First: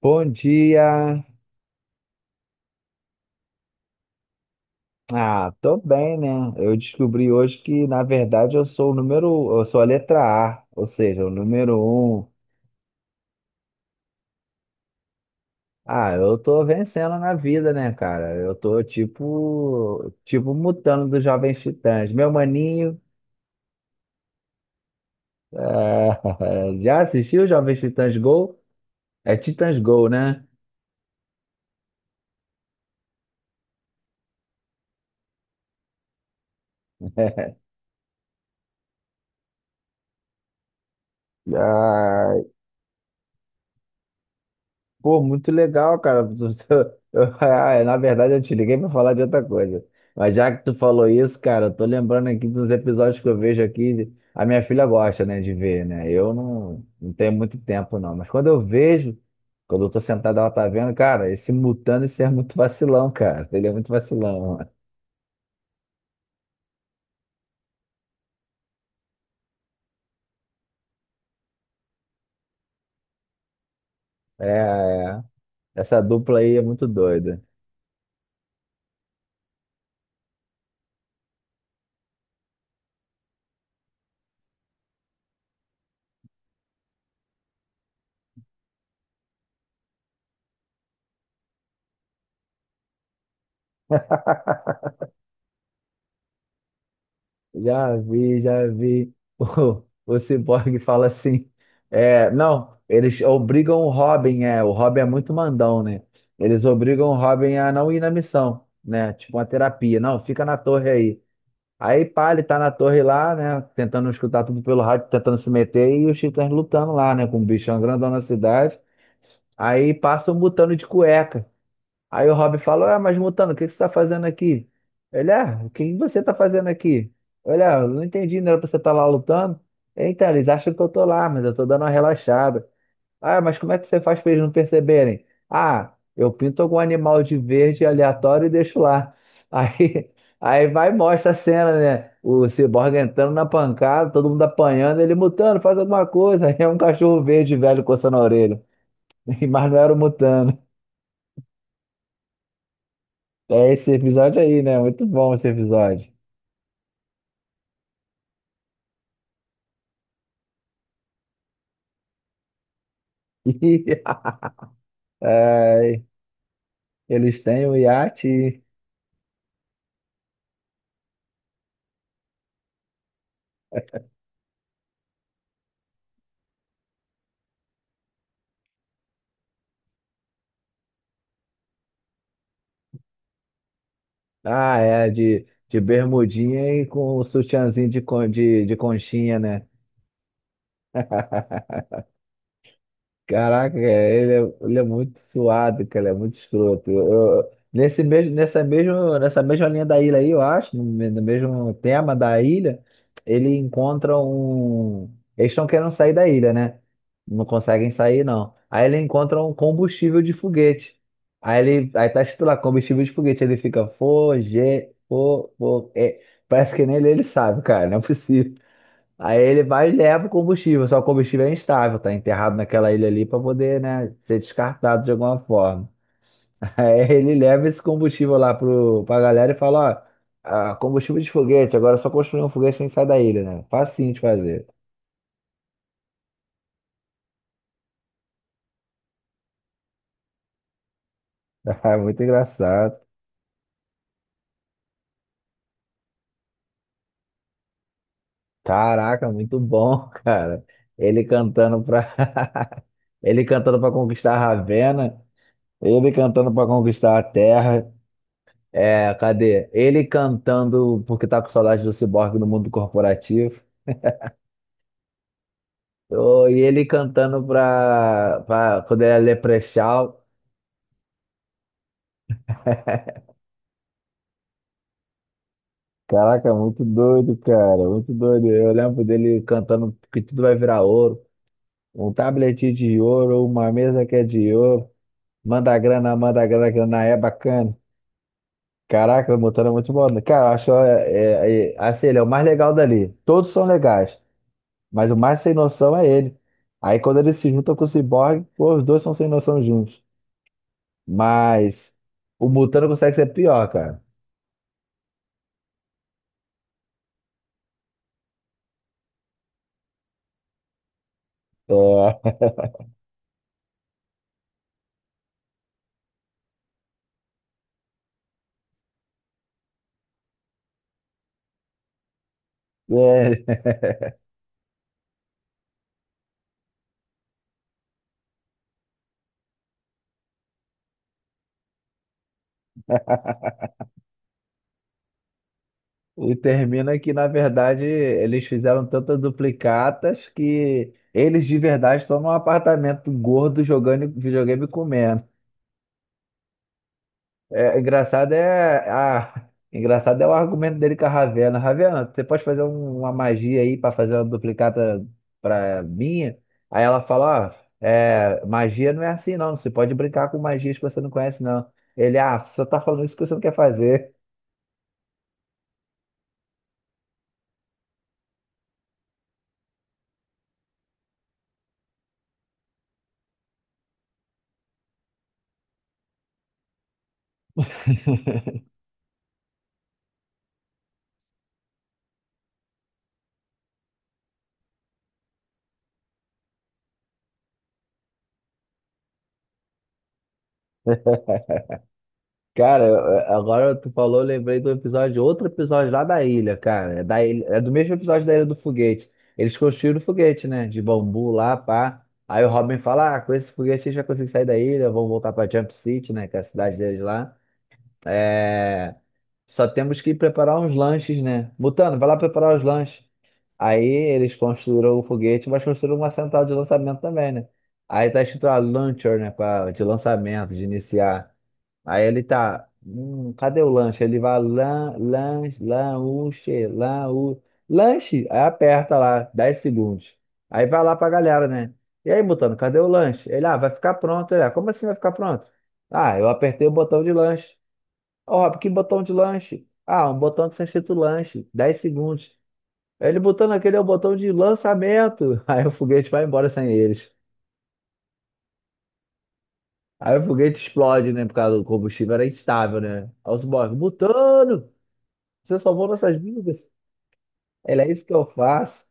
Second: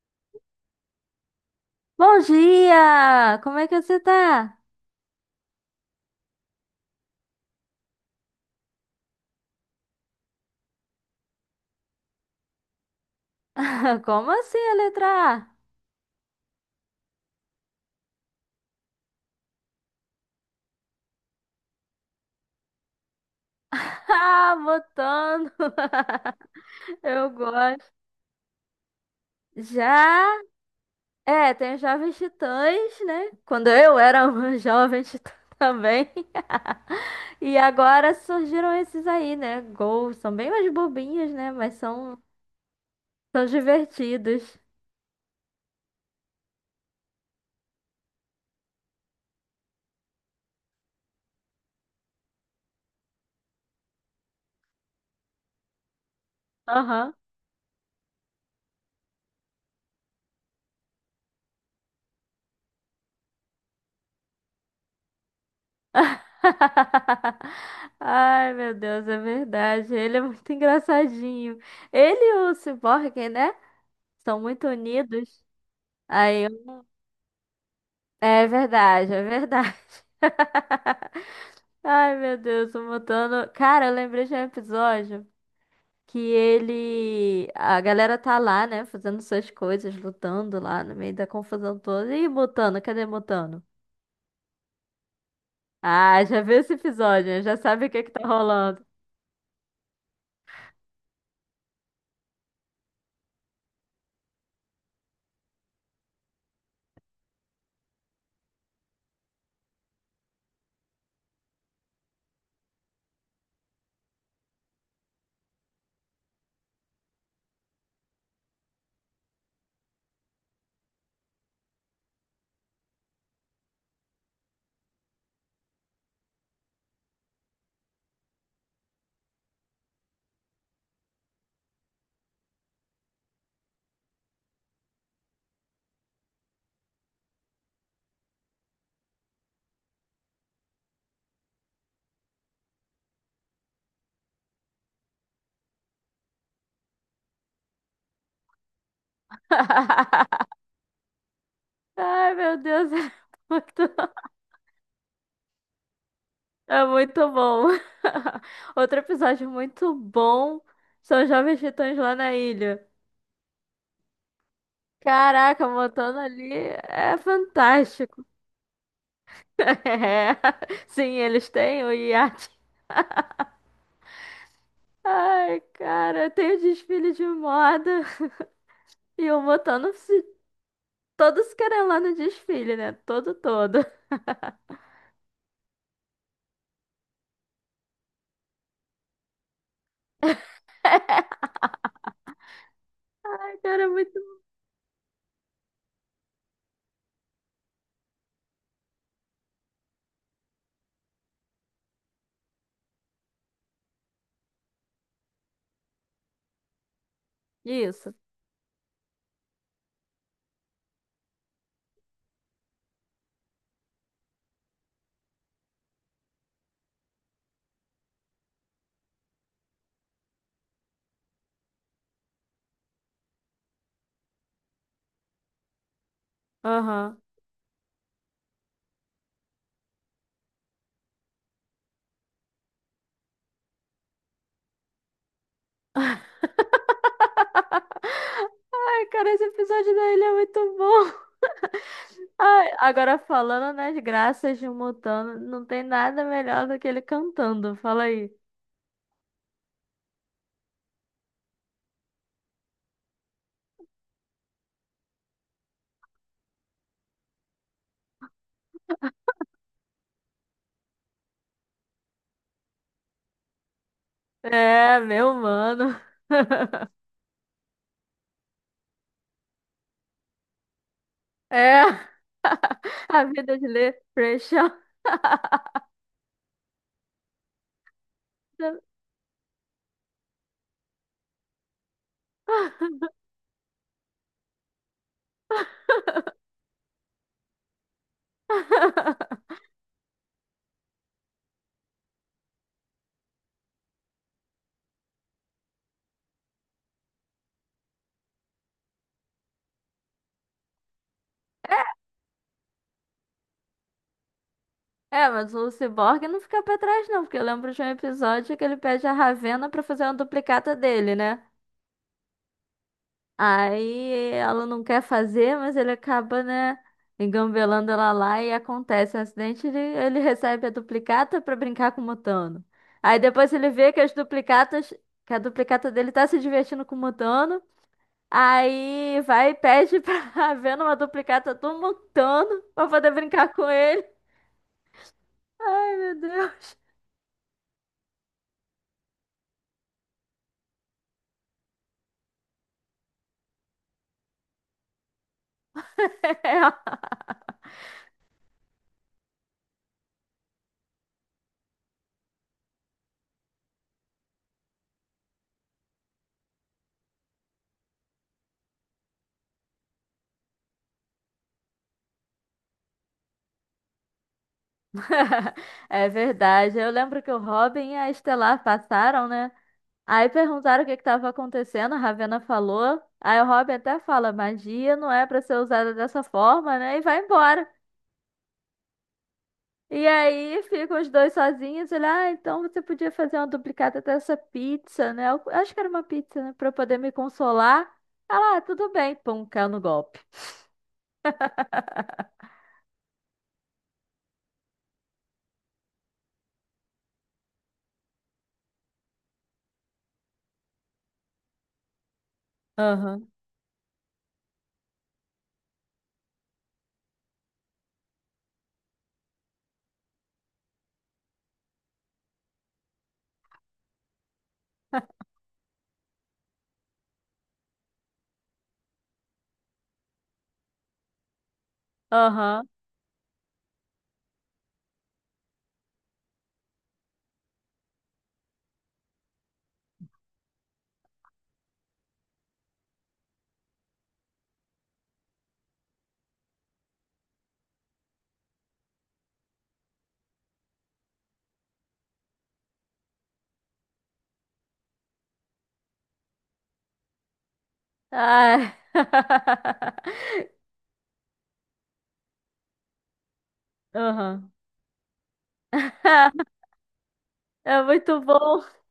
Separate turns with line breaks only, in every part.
Bom dia.
Bom dia! Como é que você tá?
Ah, tô bem, né? Eu descobri hoje que, na verdade, eu sou a letra A, ou seja, o número um.
Como assim a letra
Ah, eu tô vencendo na vida, né, cara? Eu tô tipo, mutando dos Jovens Titãs. Meu maninho,
A? Ah, botando.
já
Eu
assistiu Jovens
gosto.
Titãs Go? É Titãs Go,
Já?
né?
É, tem os Jovens Titãs, né? Quando eu era uma jovem titã também. E agora surgiram esses aí, né? Gols. São bem mais bobinhos, né? Mas são,
Ah,
são divertidos.
pô, muito legal, cara. Ah, é, na verdade, eu te liguei pra falar de outra coisa. Mas já que tu falou isso, cara, eu tô lembrando aqui dos episódios que eu vejo aqui. A minha filha gosta, né, de ver, né? Eu não
Aham.
tenho muito tempo, não. Mas quando eu vejo, quando eu tô sentado, ela tá vendo, cara, esse Mutano, esse é muito vacilão, cara. Ele é muito vacilão.
Ai, meu Deus, é verdade. Ele é muito engraçadinho. Ele e o Cyborg, né? São
É,
muito
é.
unidos.
Essa dupla
Aí,
aí é
eu-
muito doida.
É verdade, é verdade. Ai, meu Deus, o Mutano. Cara, eu lembrei de um episódio que ele. A galera tá lá, né? Fazendo suas coisas, lutando lá no meio da confusão toda. Ih, Mutano, cadê Mutano? Ah, já viu esse episódio, né? Já sabe o
Já
que que tá
vi, já
rolando.
vi. O Cyborg fala assim: é, não, eles obrigam o Robin é muito mandão, né? Eles obrigam o Robin a não ir na missão, né? Tipo uma terapia. Não, fica na torre aí. Aí, pá, ele tá na torre lá, né? Tentando escutar tudo pelo rádio, tentando se meter, e os titãs lutando lá, né? Com o bichão grandão na cidade. Aí passa um mutano de cueca. Aí o Rob falou: ah, mas Mutano, o que que você está fazendo aqui? Ele, ah, o que você está fazendo aqui? Olha, eu não entendi, não era pra você estar lá lutando. Então, eles acham que eu tô lá, mas eu tô dando uma relaxada. Ah, mas como é que você faz pra eles não perceberem? Ah, eu pinto algum animal de verde aleatório e deixo lá. Aí, aí vai e mostra a cena, né? O Cyborg entrando na pancada, todo mundo apanhando, ele Mutano, faz alguma coisa. Aí é um cachorro verde velho coçando a orelha. Mas não era o Mutano.
Ai, meu Deus, é
É
muito,
esse episódio aí, né? Muito bom esse episódio.
é muito bom. Outro episódio muito bom são os Jovens Titãs lá na ilha. Caraca,
Ai,
montando ali é
eles têm o
fantástico.
iate,
É. Sim, eles têm o iate. Ai, cara, tem o desfile de moda e o Montano se todos querem lá no desfile, né? Todo, todo.
ah, é, de bermudinha e com o sutiãzinho de conchinha, né?
Ai,
Caraca, cara,
Cara, é muito
ele é,
bom.
ele é muito suado, cara, ele é muito escroto. Nesse mesmo, nessa mesma linha da ilha aí, eu acho, no mesmo tema da ilha, ele encontra um. Eles estão querendo sair da ilha, né? Não conseguem
Isso.
sair, não. Aí ele encontra um combustível de foguete. Aí tá escrito lá, combustível de foguete. Ele fica, foge, fo, fo, é. Parece que nem ele sabe, cara, não é possível. Aí ele vai e leva o combustível, só o combustível é instável, tá enterrado naquela ilha ali para poder, né, ser descartado de alguma forma. Aí
Aham.
ele leva esse combustível lá pra galera e fala: ó, ah, combustível de foguete, agora é só construir um foguete que a gente sai da ilha, né? Facinho de fazer.
Ai, cara, esse episódio da ilha é muito bom.
Ah, muito
Ai,
engraçado.
agora falando nas graças de um Montano, não tem nada melhor do que ele cantando. Fala aí.
Caraca, muito bom, cara. Ele cantando ele cantando para conquistar Ravenna, ele cantando para conquistar a Terra. É, cadê? Ele cantando porque tá com saudade do Cyborg no mundo corporativo.
É, meu mano.
Ô, e ele cantando pra quando ele é Leprechaun.
É a vida de ler Pressure.
Caraca, muito doido, cara, muito doido. Eu lembro dele cantando que tudo vai virar ouro. Um tablet de ouro, uma mesa que é de ouro. Manda grana, grana é bacana. Caraca, o Mutano é muito bom. Cara, eu acho é, assim, ele é o mais legal dali. Todos são legais. Mas o mais sem noção é ele. Aí quando ele se junta com o Cyborg, pô, os dois são sem noção juntos. Mas o Mutano consegue ser pior, cara.
É, mas o Cyborg não fica pra trás, não, porque eu lembro de um episódio que ele pede a Ravenna pra fazer uma duplicata dele, né?
É,
Aí ela não quer fazer, mas ele acaba, né, engambelando ela lá e acontece um acidente, ele recebe a duplicata pra brincar com o Mutano. Aí depois ele vê que as
é.
duplicatas, que a duplicata dele tá se divertindo com o Mutano. Aí vai e pede pra ver numa duplicata do Montano pra poder brincar com ele. Ai, meu
E
Deus.
termina que, na verdade, eles fizeram tantas duplicatas que eles de verdade estão num apartamento gordo jogando videogame e comendo. É engraçado é o argumento dele com a Ravena. Ravena, você pode fazer uma magia aí para fazer uma duplicata para minha? Aí ela fala, ó, é, magia não é assim não. Você pode brincar com magias que você não conhece não. Ele, ah, você só tá falando isso porque você não quer fazer.
É verdade. Eu lembro que o Robin e a Estelar passaram, né? Aí perguntaram o que que estava acontecendo, a Ravena falou. Aí o Robin até fala, magia não é pra ser usada dessa forma, né? E vai embora. E aí ficam os dois sozinhos. Ele, ah, então você podia fazer uma duplicata dessa pizza, né? Eu acho que era uma pizza, né? Pra eu poder me consolar. Ela, ah, tudo bem. Pum, caiu no golpe.
Cara, agora tu falou, eu lembrei do episódio, outro episódio lá da ilha, cara. É, da ilha, é do mesmo episódio da Ilha do Foguete. Eles construíram o foguete, né? De bambu lá, pá. Aí o Robin fala: ah,
Aham.
com esse foguete a gente vai conseguir sair da ilha, vamos voltar pra Jump City, né? Que é a cidade deles lá. É... Só temos que preparar uns lanches, né? Mutano, vai lá preparar os lanches. Aí eles construíram o foguete, mas construíram uma central de lançamento também, né? Aí tá escrito a Launcher, né? Pra- de lançamento, de iniciar. Aí ele
Aham.
tá, cadê o lanche? Ele vai lanche, lanche, lanche, lanche. Aí aperta lá, 10 segundos. Aí vai lá pra galera, né? E aí, Mutano, cadê o lanche? Ele, ah, vai ficar pronto. Ele, ah, como assim vai ficar pronto? Ah, eu apertei o botão de lanche. Ó, Rob, que botão de lanche? Ah, um botão que está escrito lanche, 10 segundos. Aí ele botando aquele é o botão de lançamento. Aí o foguete vai embora sem eles.
Ai.
Aí o foguete explode, né? Por causa do combustível era instável, né? Aí os boys,
Aham.
Mutano! Você salvou nossas vidas. Ele
É
é isso que
muito
eu
bom.
faço.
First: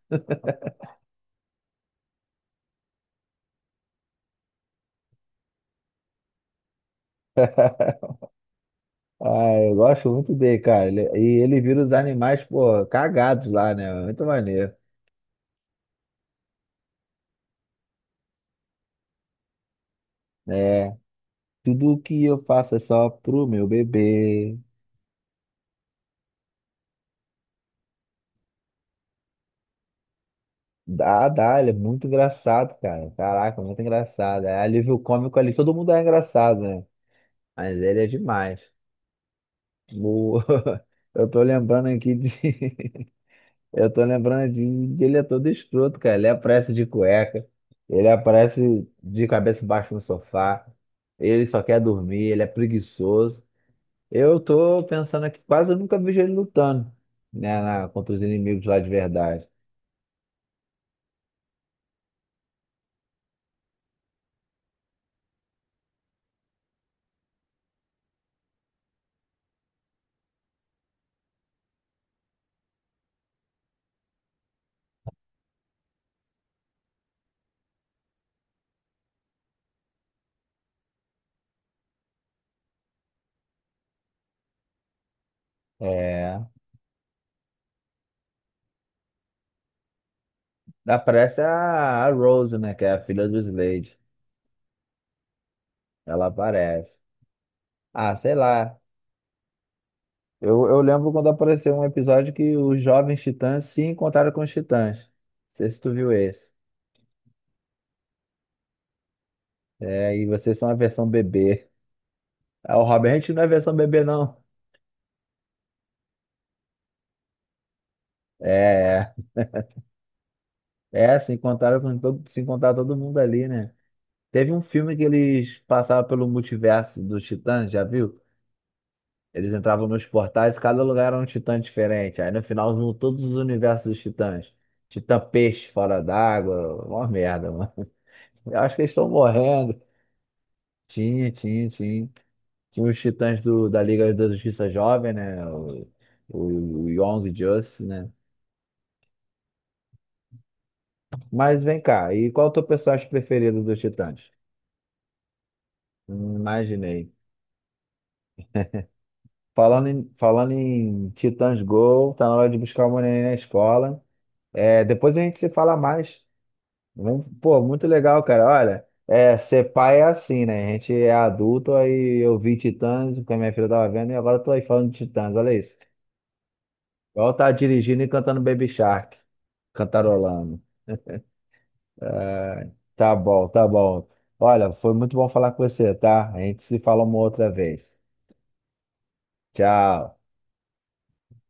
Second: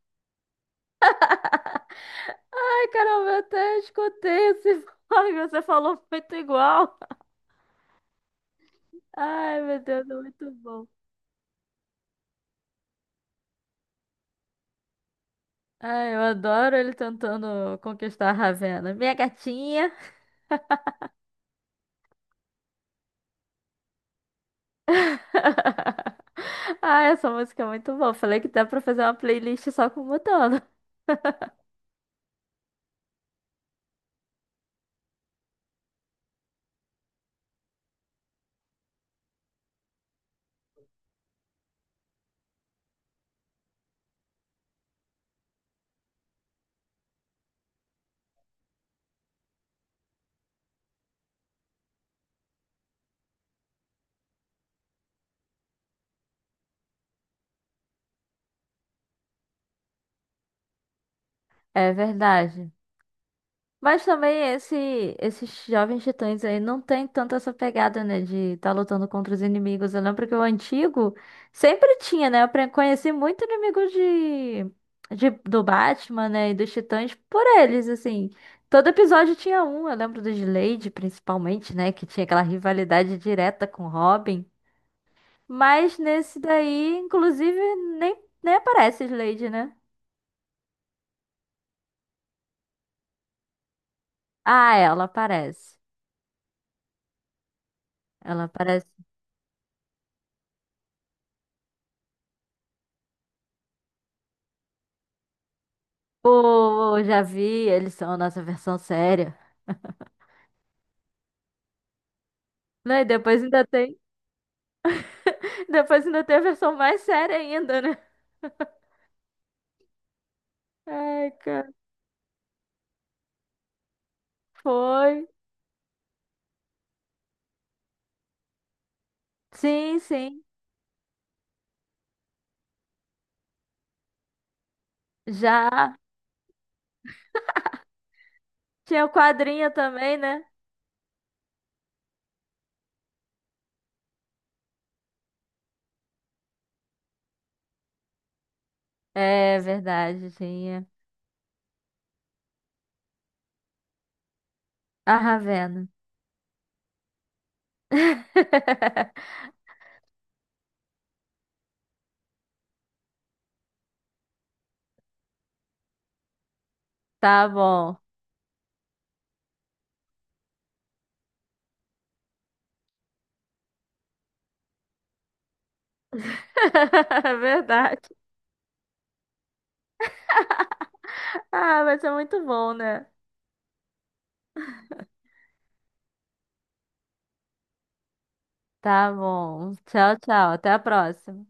Ai, caramba, eu até escutei esse fone que você falou muito igual.
Ah,
Ai,
eu
meu Deus,
gosto
é
muito
muito
dele,
bom.
cara. Ele- e ele vira os animais, pô, cagados lá, né? Muito maneiro.
Ai, eu adoro ele tentando conquistar a Ravena. Minha gatinha.
É, tudo que eu faço é só pro meu bebê.
Ah, essa música é muito boa. Falei que dá pra fazer uma playlist só com Mutano.
Dá, dá, ele é muito engraçado, cara. Caraca, muito engraçado. É alívio cômico ali, todo mundo é engraçado, né? Mas ele é demais. O- Eu tô lembrando aqui de. Eu tô lembrando de que ele é todo escroto, cara. Ele aparece de cueca, ele aparece de cabeça baixa no sofá, ele só quer dormir, ele é preguiçoso. Eu tô pensando aqui, quase eu nunca vejo ele lutando, né, na- contra os inimigos lá de verdade.
É verdade. Mas também esse, esses jovens titãs aí não tem tanto essa pegada, né? De estar lutando contra os inimigos. Eu lembro que o antigo sempre tinha, né? Eu pre- conheci muito inimigo do Batman, né? E dos titãs por eles, assim. Todo episódio tinha um. Eu lembro do Slade, principalmente, né? Que tinha aquela rivalidade direta com Robin. Mas nesse
É.
daí, inclusive, nem, nem aparece Slade, né?
Aparece a Rose, né, que é a filha do Slade.
Ah, ela aparece.
Ela aparece. Ah, sei
Ela
lá.
aparece.
Eu lembro quando apareceu um episódio que os jovens titãs se encontraram com os titãs. Não sei se tu viu esse.
Pô, já vi, eles são a nossa versão séria.
É, e vocês são a versão bebê. Ah, o
Né? E
Robert, a gente não
depois
é
ainda
versão
tem.
bebê, não.
Depois ainda tem a versão mais séria ainda, né?
É, é,
Ai,
se
cara.
encontraram com todo, se encontrar todo mundo ali, né? Teve um filme que
Foi.
eles passavam pelo multiverso dos Titãs, já viu? Eles entravam
Sim,
nos
sim.
portais, cada lugar era um Titã diferente. Aí no final vinham todos os universos dos Titãs. Titã peixe
Já.
fora d'água, uma merda, mano. Eu acho que eles
Tinha
estão
o quadrinho
morrendo.
também, né?
Tinha, tinha, tinha. Tinha os Titãs do, da Liga da Justiça Jovem, né? O Young Justice, né?
É verdade, tinha.
Mas vem cá, e qual o teu personagem preferido dos Titãs?
A Ravena.
Imaginei. Falando em Titãs Go, tá na hora de buscar o neném na escola. É, depois a gente se fala mais. Vamos-
Tá
pô, muito
bom.
legal, cara. Olha, é, ser pai é assim, né? A gente é adulto, aí eu vi Titãs, porque a minha filha tava vendo, e agora eu tô aí falando de Titãs, olha isso. Igual
É
tá
verdade.
dirigindo e cantando Baby Shark, cantarolando.
Ah, vai ser muito
É,
bom, né?
tá bom, tá bom. Olha, foi muito bom falar com você, tá? A gente se fala uma outra vez.
Tá bom. Tchau,
Tchau.
tchau. Até a próxima.